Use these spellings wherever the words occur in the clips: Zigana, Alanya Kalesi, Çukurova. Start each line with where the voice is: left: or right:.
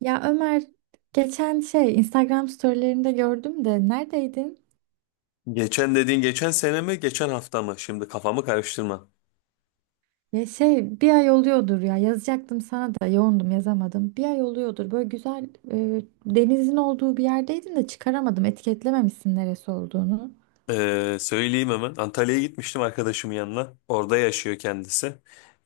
right: Ya Ömer geçen Instagram storylerinde gördüm de neredeydin?
left: Geçen dediğin geçen sene mi geçen hafta mı? Şimdi kafamı karıştırma.
right: Ya bir ay oluyordur ya yazacaktım sana da yoğundum yazamadım. Bir ay oluyordur böyle güzel denizin olduğu bir yerdeydin de çıkaramadım, etiketlememişsin neresi olduğunu.
left: Söyleyeyim hemen. Antalya'ya gitmiştim arkadaşımın yanına. Orada yaşıyor kendisi.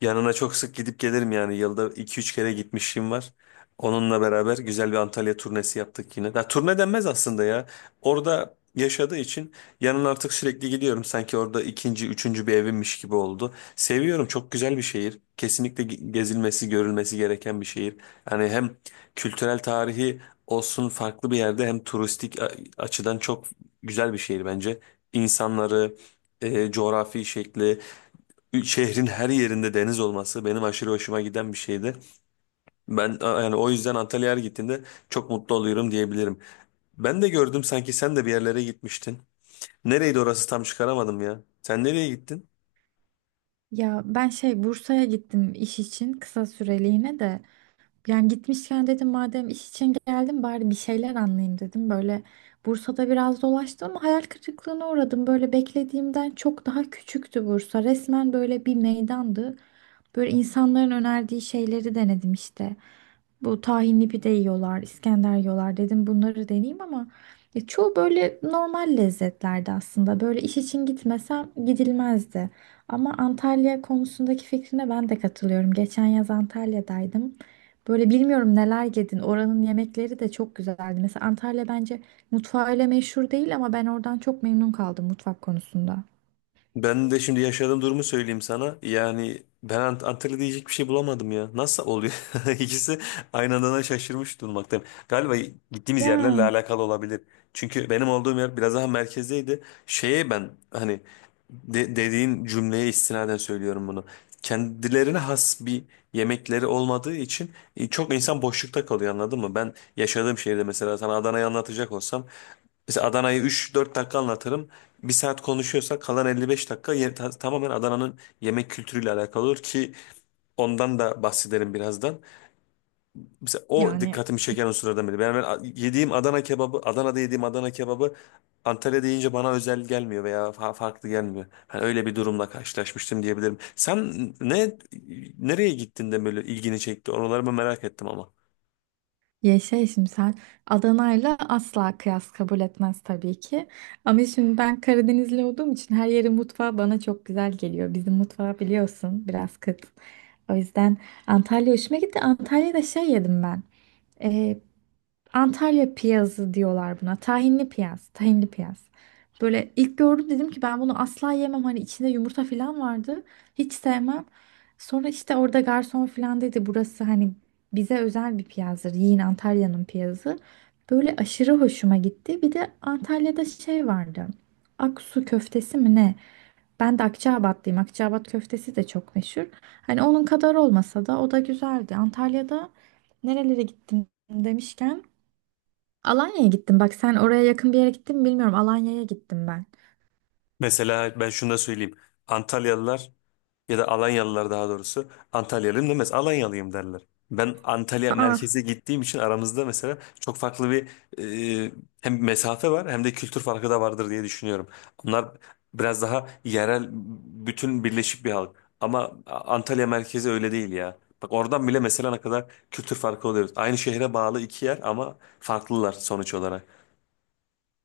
left: Yanına çok sık gidip gelirim yani. Yılda 2-3 kere gitmişliğim var. Onunla beraber güzel bir Antalya turnesi yaptık yine. Ya, turne denmez aslında ya. Orada yaşadığı için yanına artık sürekli gidiyorum. Sanki orada ikinci, üçüncü bir evimmiş gibi oldu. Seviyorum. Çok güzel bir şehir. Kesinlikle gezilmesi, görülmesi gereken bir şehir. Yani hem kültürel tarihi olsun farklı bir yerde hem turistik açıdan çok güzel bir şehir bence insanları, coğrafi şekli, şehrin her yerinde deniz olması benim aşırı hoşuma giden bir şeydi. Yani o yüzden Antalya'ya her gittiğimde çok mutlu oluyorum diyebilirim. Ben de gördüm sanki sen de bir yerlere gitmiştin. Nereydi orası tam çıkaramadım ya. Sen nereye gittin?
right: Ya ben Bursa'ya gittim iş için kısa süreliğine de. Yani gitmişken dedim madem iş için geldim bari bir şeyler anlayayım dedim. Böyle Bursa'da biraz dolaştım ama hayal kırıklığına uğradım. Böyle beklediğimden çok daha küçüktü Bursa. Resmen böyle bir meydandı. Böyle insanların önerdiği şeyleri denedim işte. Bu tahinli pide yiyorlar, İskender yiyorlar dedim bunları deneyeyim ama ya çoğu böyle normal lezzetlerdi aslında. Böyle iş için gitmesem gidilmezdi. Ama Antalya konusundaki fikrine ben de katılıyorum. Geçen yaz Antalya'daydım. Böyle bilmiyorum neler yedin. Oranın yemekleri de çok güzeldi. Mesela Antalya bence mutfağıyla meşhur değil ama ben oradan çok memnun kaldım mutfak konusunda.
left: Ben de şimdi yaşadığım durumu söyleyeyim sana. Yani ben Antalya diyecek bir şey bulamadım ya. Nasıl oluyor? İkisi aynı anda şaşırmış durmaktayım. Galiba gittiğimiz yerlerle
right: Ya.
left: alakalı olabilir. Çünkü benim olduğum yer biraz daha merkezdeydi. Şeye ben hani dediğin cümleye istinaden söylüyorum bunu. Kendilerine has bir yemekleri olmadığı için çok insan boşlukta kalıyor anladın mı? Ben yaşadığım şehirde mesela sana Adana'yı anlatacak olsam mesela Adana'yı 3-4 dakika anlatırım. Bir saat konuşuyorsa kalan 55 dakika tamamen Adana'nın yemek kültürüyle alakalı olur ki ondan da bahsederim birazdan. Mesela o
right: Yani.
left: dikkatimi çeken unsurlardan biri. Ben yediğim Adana kebabı, Adana'da yediğim Adana kebabı Antalya'da yiyince bana özel gelmiyor veya farklı gelmiyor. Hani öyle bir durumla karşılaşmıştım diyebilirim. Sen ne nereye gittin de böyle ilgini çekti? Oraları mı merak ettim ama.
right: Şimdi sen Adana'yla asla kıyas kabul etmez tabii ki. Ama şimdi ben Karadenizli olduğum için her yerin mutfağı bana çok güzel geliyor. Bizim mutfağı biliyorsun biraz kıt. O yüzden Antalya hoşuma gitti. Antalya'da yedim ben. Antalya piyazı diyorlar buna. Tahinli piyaz, tahinli piyaz. Böyle ilk gördüm dedim ki ben bunu asla yemem. Hani içinde yumurta falan vardı. Hiç sevmem. Sonra işte orada garson falan dedi burası hani bize özel bir piyazdır. Yiyin Antalya'nın piyazı. Böyle aşırı hoşuma gitti. Bir de Antalya'da vardı. Aksu köftesi mi ne? Ben de Akçaabatlıyım. Akçaabat köftesi de çok meşhur. Hani onun kadar olmasa da o da güzeldi. Antalya'da nerelere gittim demişken Alanya'ya gittim. Bak sen oraya yakın bir yere gittin mi bilmiyorum. Alanya'ya gittim ben.
left: Mesela ben şunu da söyleyeyim. Antalyalılar ya da Alanyalılar daha doğrusu. Antalyalıyım demez. Alanyalıyım derler. Ben Antalya
right: Aa,
left: merkeze gittiğim için aramızda mesela çok farklı bir e, hem mesafe var hem de kültür farkı da vardır diye düşünüyorum. Onlar biraz daha yerel bütün birleşik bir halk. Ama Antalya merkezi öyle değil ya. Bak oradan bile mesela ne kadar kültür farkı oluyoruz. Aynı şehre bağlı iki yer ama farklılar sonuç olarak.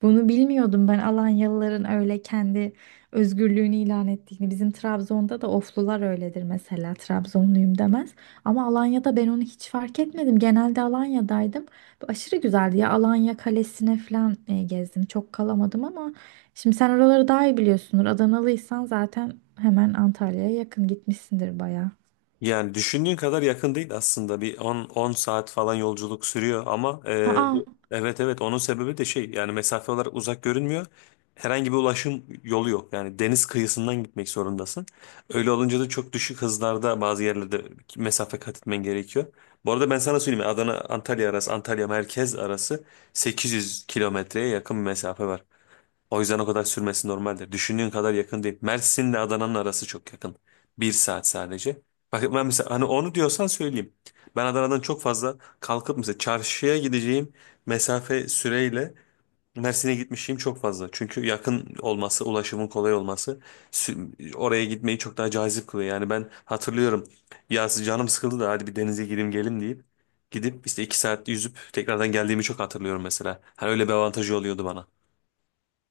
right: bunu bilmiyordum ben, Alanyalıların öyle kendi özgürlüğünü ilan ettiğini. Bizim Trabzon'da da Oflular öyledir mesela. Trabzonluyum demez. Ama Alanya'da ben onu hiç fark etmedim. Genelde Alanya'daydım. Bu aşırı güzeldi ya. Alanya Kalesi'ne falan gezdim. Çok kalamadım ama şimdi sen oraları daha iyi biliyorsundur. Adanalıysan zaten hemen Antalya'ya yakın gitmişsindir bayağı.
left: Yani düşündüğün kadar yakın değil aslında. Bir on saat falan yolculuk sürüyor ama
right: Aa,
left: bu evet evet onun sebebi de şey yani mesafe olarak uzak görünmüyor. Herhangi bir ulaşım yolu yok. Yani deniz kıyısından gitmek zorundasın. Öyle olunca da çok düşük hızlarda bazı yerlerde mesafe kat etmen gerekiyor. Bu arada ben sana söyleyeyim Adana Antalya arası Antalya merkez arası 800 kilometreye yakın bir mesafe var. O yüzden o kadar sürmesi normaldir. Düşündüğün kadar yakın değil. Mersin'le Adana'nın arası çok yakın. Bir saat sadece. Bak ben mesela hani onu diyorsan söyleyeyim. Ben Adana'dan çok fazla kalkıp mesela çarşıya gideceğim mesafe süreyle Mersin'e gitmişim çok fazla. Çünkü yakın olması, ulaşımın kolay olması oraya gitmeyi çok daha cazip kılıyor. Yani ben hatırlıyorum. Ya canım sıkıldı da hadi bir denize gireyim gelin deyip gidip işte 2 saat yüzüp tekrardan geldiğimi çok hatırlıyorum mesela. Hani öyle bir avantajı oluyordu bana.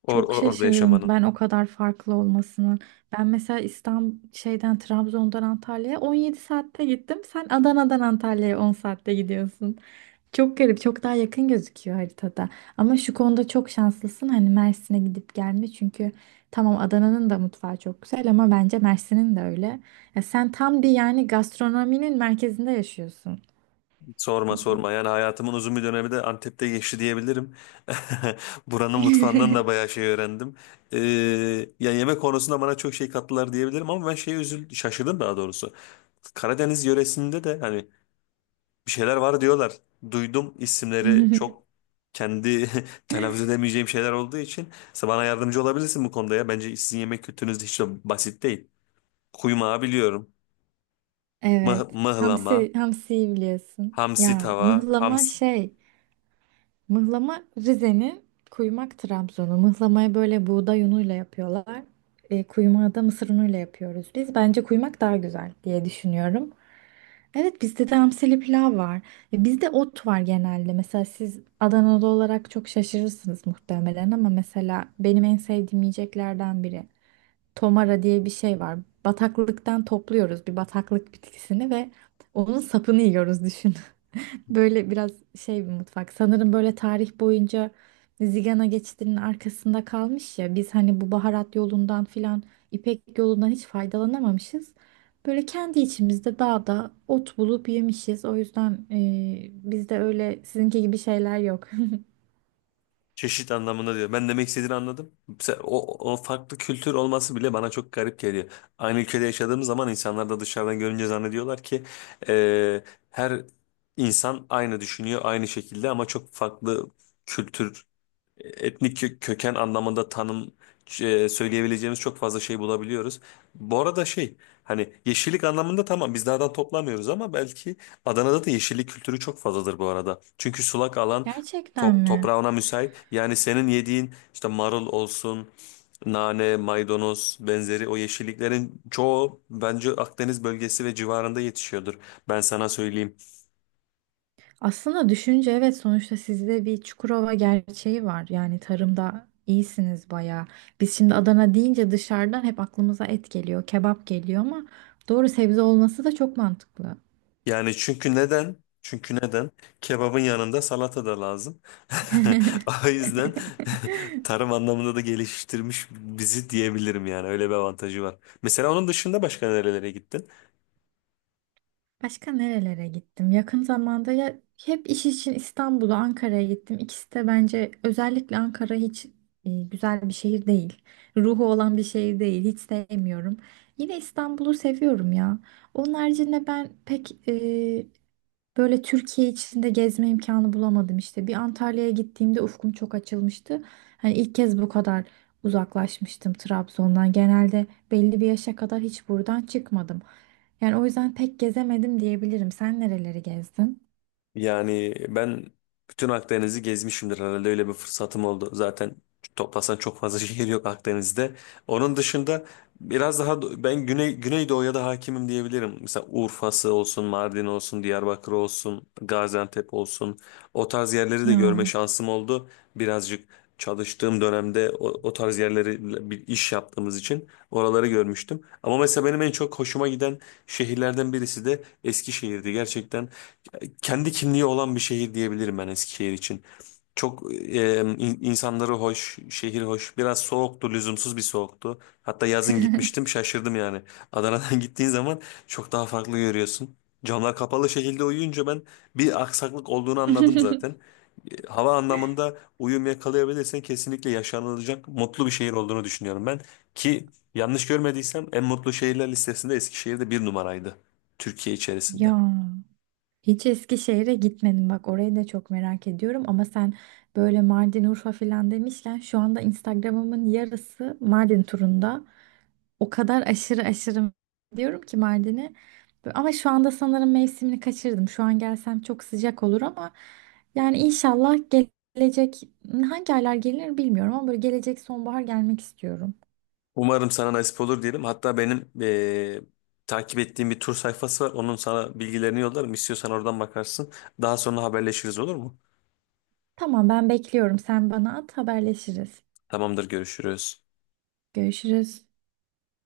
right: çok
left: Orada
right: şaşırdım
left: yaşamanın.
right: ben o kadar farklı olmasının. Ben mesela İstanbul şeyden Trabzon'dan Antalya'ya 17 saatte gittim. Sen Adana'dan Antalya'ya 10 saatte gidiyorsun. Çok garip, çok daha yakın gözüküyor haritada. Ama şu konuda çok şanslısın. Hani Mersin'e gidip gelme, çünkü tamam Adana'nın da mutfağı çok güzel ama bence Mersin'in de öyle. Ya sen tam bir yani gastronominin merkezinde yaşıyorsun.
left: Sorma sorma yani hayatımın uzun bir dönemi de Antep'te geçti diyebilirim. Buranın mutfağından da bayağı şey öğrendim. Ee, Ya yemek konusunda bana çok şey kattılar diyebilirim ama ben şeye üzüldüm, şaşırdım daha doğrusu. Karadeniz yöresinde de hani bir şeyler var diyorlar. Duydum isimleri çok kendi telaffuz edemeyeceğim şeyler olduğu için. Sen bana yardımcı olabilirsin bu konuda ya. Bence sizin yemek kültürünüz de hiç de basit değil. Kuymağı biliyorum.
right: Evet.
left: Mıhlama,
right: Hamsi, hamsiyi biliyorsun.
left: hamsi
right: Ya
left: tava.
right: mıhlama mıhlama Rize'nin, kuymak Trabzon'u. Mıhlamayı böyle buğday unuyla yapıyorlar. Kuymağı da mısır unuyla yapıyoruz biz. Bence kuymak daha güzel diye düşünüyorum. Evet bizde de hamsili pilav var. Bizde ot var genelde. Mesela siz Adanalı olarak çok şaşırırsınız muhtemelen ama mesela benim en sevdiğim yiyeceklerden biri. Tomara diye bir şey var. Bataklıktan topluyoruz bir bataklık bitkisini ve onun sapını yiyoruz. Böyle biraz bir mutfak. Sanırım böyle tarih boyunca Zigana geçidinin arkasında kalmış ya. Biz hani bu baharat yolundan filan, İpek yolundan hiç faydalanamamışız. Böyle kendi içimizde dağda ot bulup yemişiz. O yüzden bizde öyle sizinki gibi şeyler yok.
left: Çeşit anlamında diyor. Ben demek istediğini anladım. Mesela O farklı kültür olması bile bana çok garip geliyor. Aynı ülkede yaşadığımız zaman insanlar da dışarıdan görünce zannediyorlar ki e, her insan aynı düşünüyor, aynı şekilde ama çok farklı kültür etnik köken anlamında tanım söyleyebileceğimiz çok fazla şey bulabiliyoruz. Bu arada şey hani yeşillik anlamında tamam biz dağdan toplamıyoruz ama belki Adana'da da yeşillik kültürü çok fazladır bu arada. Çünkü sulak alan
right: Gerçekten mi?
left: toprağı ona müsait. Yani senin yediğin işte marul olsun, nane, maydanoz benzeri o yeşilliklerin çoğu bence Akdeniz bölgesi ve civarında yetişiyordur. Ben sana söyleyeyim.
right: Aslında düşünce evet, sonuçta sizde bir Çukurova gerçeği var. Yani tarımda iyisiniz bayağı. Biz şimdi Adana deyince dışarıdan hep aklımıza et geliyor, kebap geliyor ama doğru, sebze olması da çok mantıklı.
left: Yani çünkü neden? Çünkü neden? Kebabın yanında salata da lazım. O yüzden tarım anlamında da geliştirmiş bizi diyebilirim yani. Öyle bir avantajı var. Mesela onun dışında başka nerelere gittin?
right: Başka nerelere gittim? Yakın zamanda ya hep iş için İstanbul'a, Ankara'ya gittim. İkisi de, bence özellikle Ankara, hiç güzel bir şehir değil. Ruhu olan bir şehir değil. Hiç sevmiyorum. Yine İstanbul'u seviyorum ya. Onun haricinde ben pek böyle Türkiye içinde gezme imkanı bulamadım işte. Bir Antalya'ya gittiğimde ufkum çok açılmıştı. Hani ilk kez bu kadar uzaklaşmıştım Trabzon'dan. Genelde belli bir yaşa kadar hiç buradan çıkmadım. Yani o yüzden pek gezemedim diyebilirim. Sen nereleri gezdin?
left: Yani ben bütün Akdeniz'i gezmişimdir herhalde öyle bir fırsatım oldu. Zaten toplasan çok fazla şehir yok Akdeniz'de. Onun dışında biraz daha ben Güney Güneydoğu'ya da hakimim diyebilirim. Mesela Urfa'sı olsun, Mardin olsun, Diyarbakır olsun, Gaziantep olsun. O tarz yerleri de görme
right: Ya.
left: şansım oldu. Birazcık çalıştığım dönemde o tarz yerleri bir iş yaptığımız için oraları görmüştüm. Ama mesela benim en çok hoşuma giden şehirlerden birisi de Eskişehir'di. Gerçekten kendi kimliği olan bir şehir diyebilirim ben Eskişehir için. Çok insanları hoş, şehir hoş. Biraz soğuktu, lüzumsuz bir soğuktu. Hatta yazın gitmiştim, şaşırdım yani. Adana'dan gittiğin zaman çok daha farklı görüyorsun. Camlar kapalı şekilde uyuyunca ben bir aksaklık olduğunu anladım zaten. Hava anlamında uyum yakalayabilirsen kesinlikle yaşanılacak mutlu bir şehir olduğunu düşünüyorum ben. Ki yanlış görmediysem en mutlu şehirler listesinde Eskişehir'de bir numaraydı. Türkiye içerisinde.
right: Ya. Hiç Eskişehir'e gitmedim, bak orayı da çok merak ediyorum ama sen böyle Mardin, Urfa filan demişken şu anda Instagram'ımın yarısı Mardin turunda. O kadar aşırı aşırı diyorum ki Mardin'e, ama şu anda sanırım mevsimini kaçırdım. Şu an gelsem çok sıcak olur ama yani inşallah gelecek, hangi aylar gelir bilmiyorum ama böyle gelecek sonbahar gelmek istiyorum.
left: Umarım sana nasip olur diyelim. Hatta benim takip ettiğim bir tur sayfası var. Onun sana bilgilerini yollarım. İstiyorsan oradan bakarsın. Daha sonra haberleşiriz olur mu?
right: Tamam ben bekliyorum, sen bana at, haberleşiriz.
left: Tamamdır, görüşürüz.
right: Görüşürüz.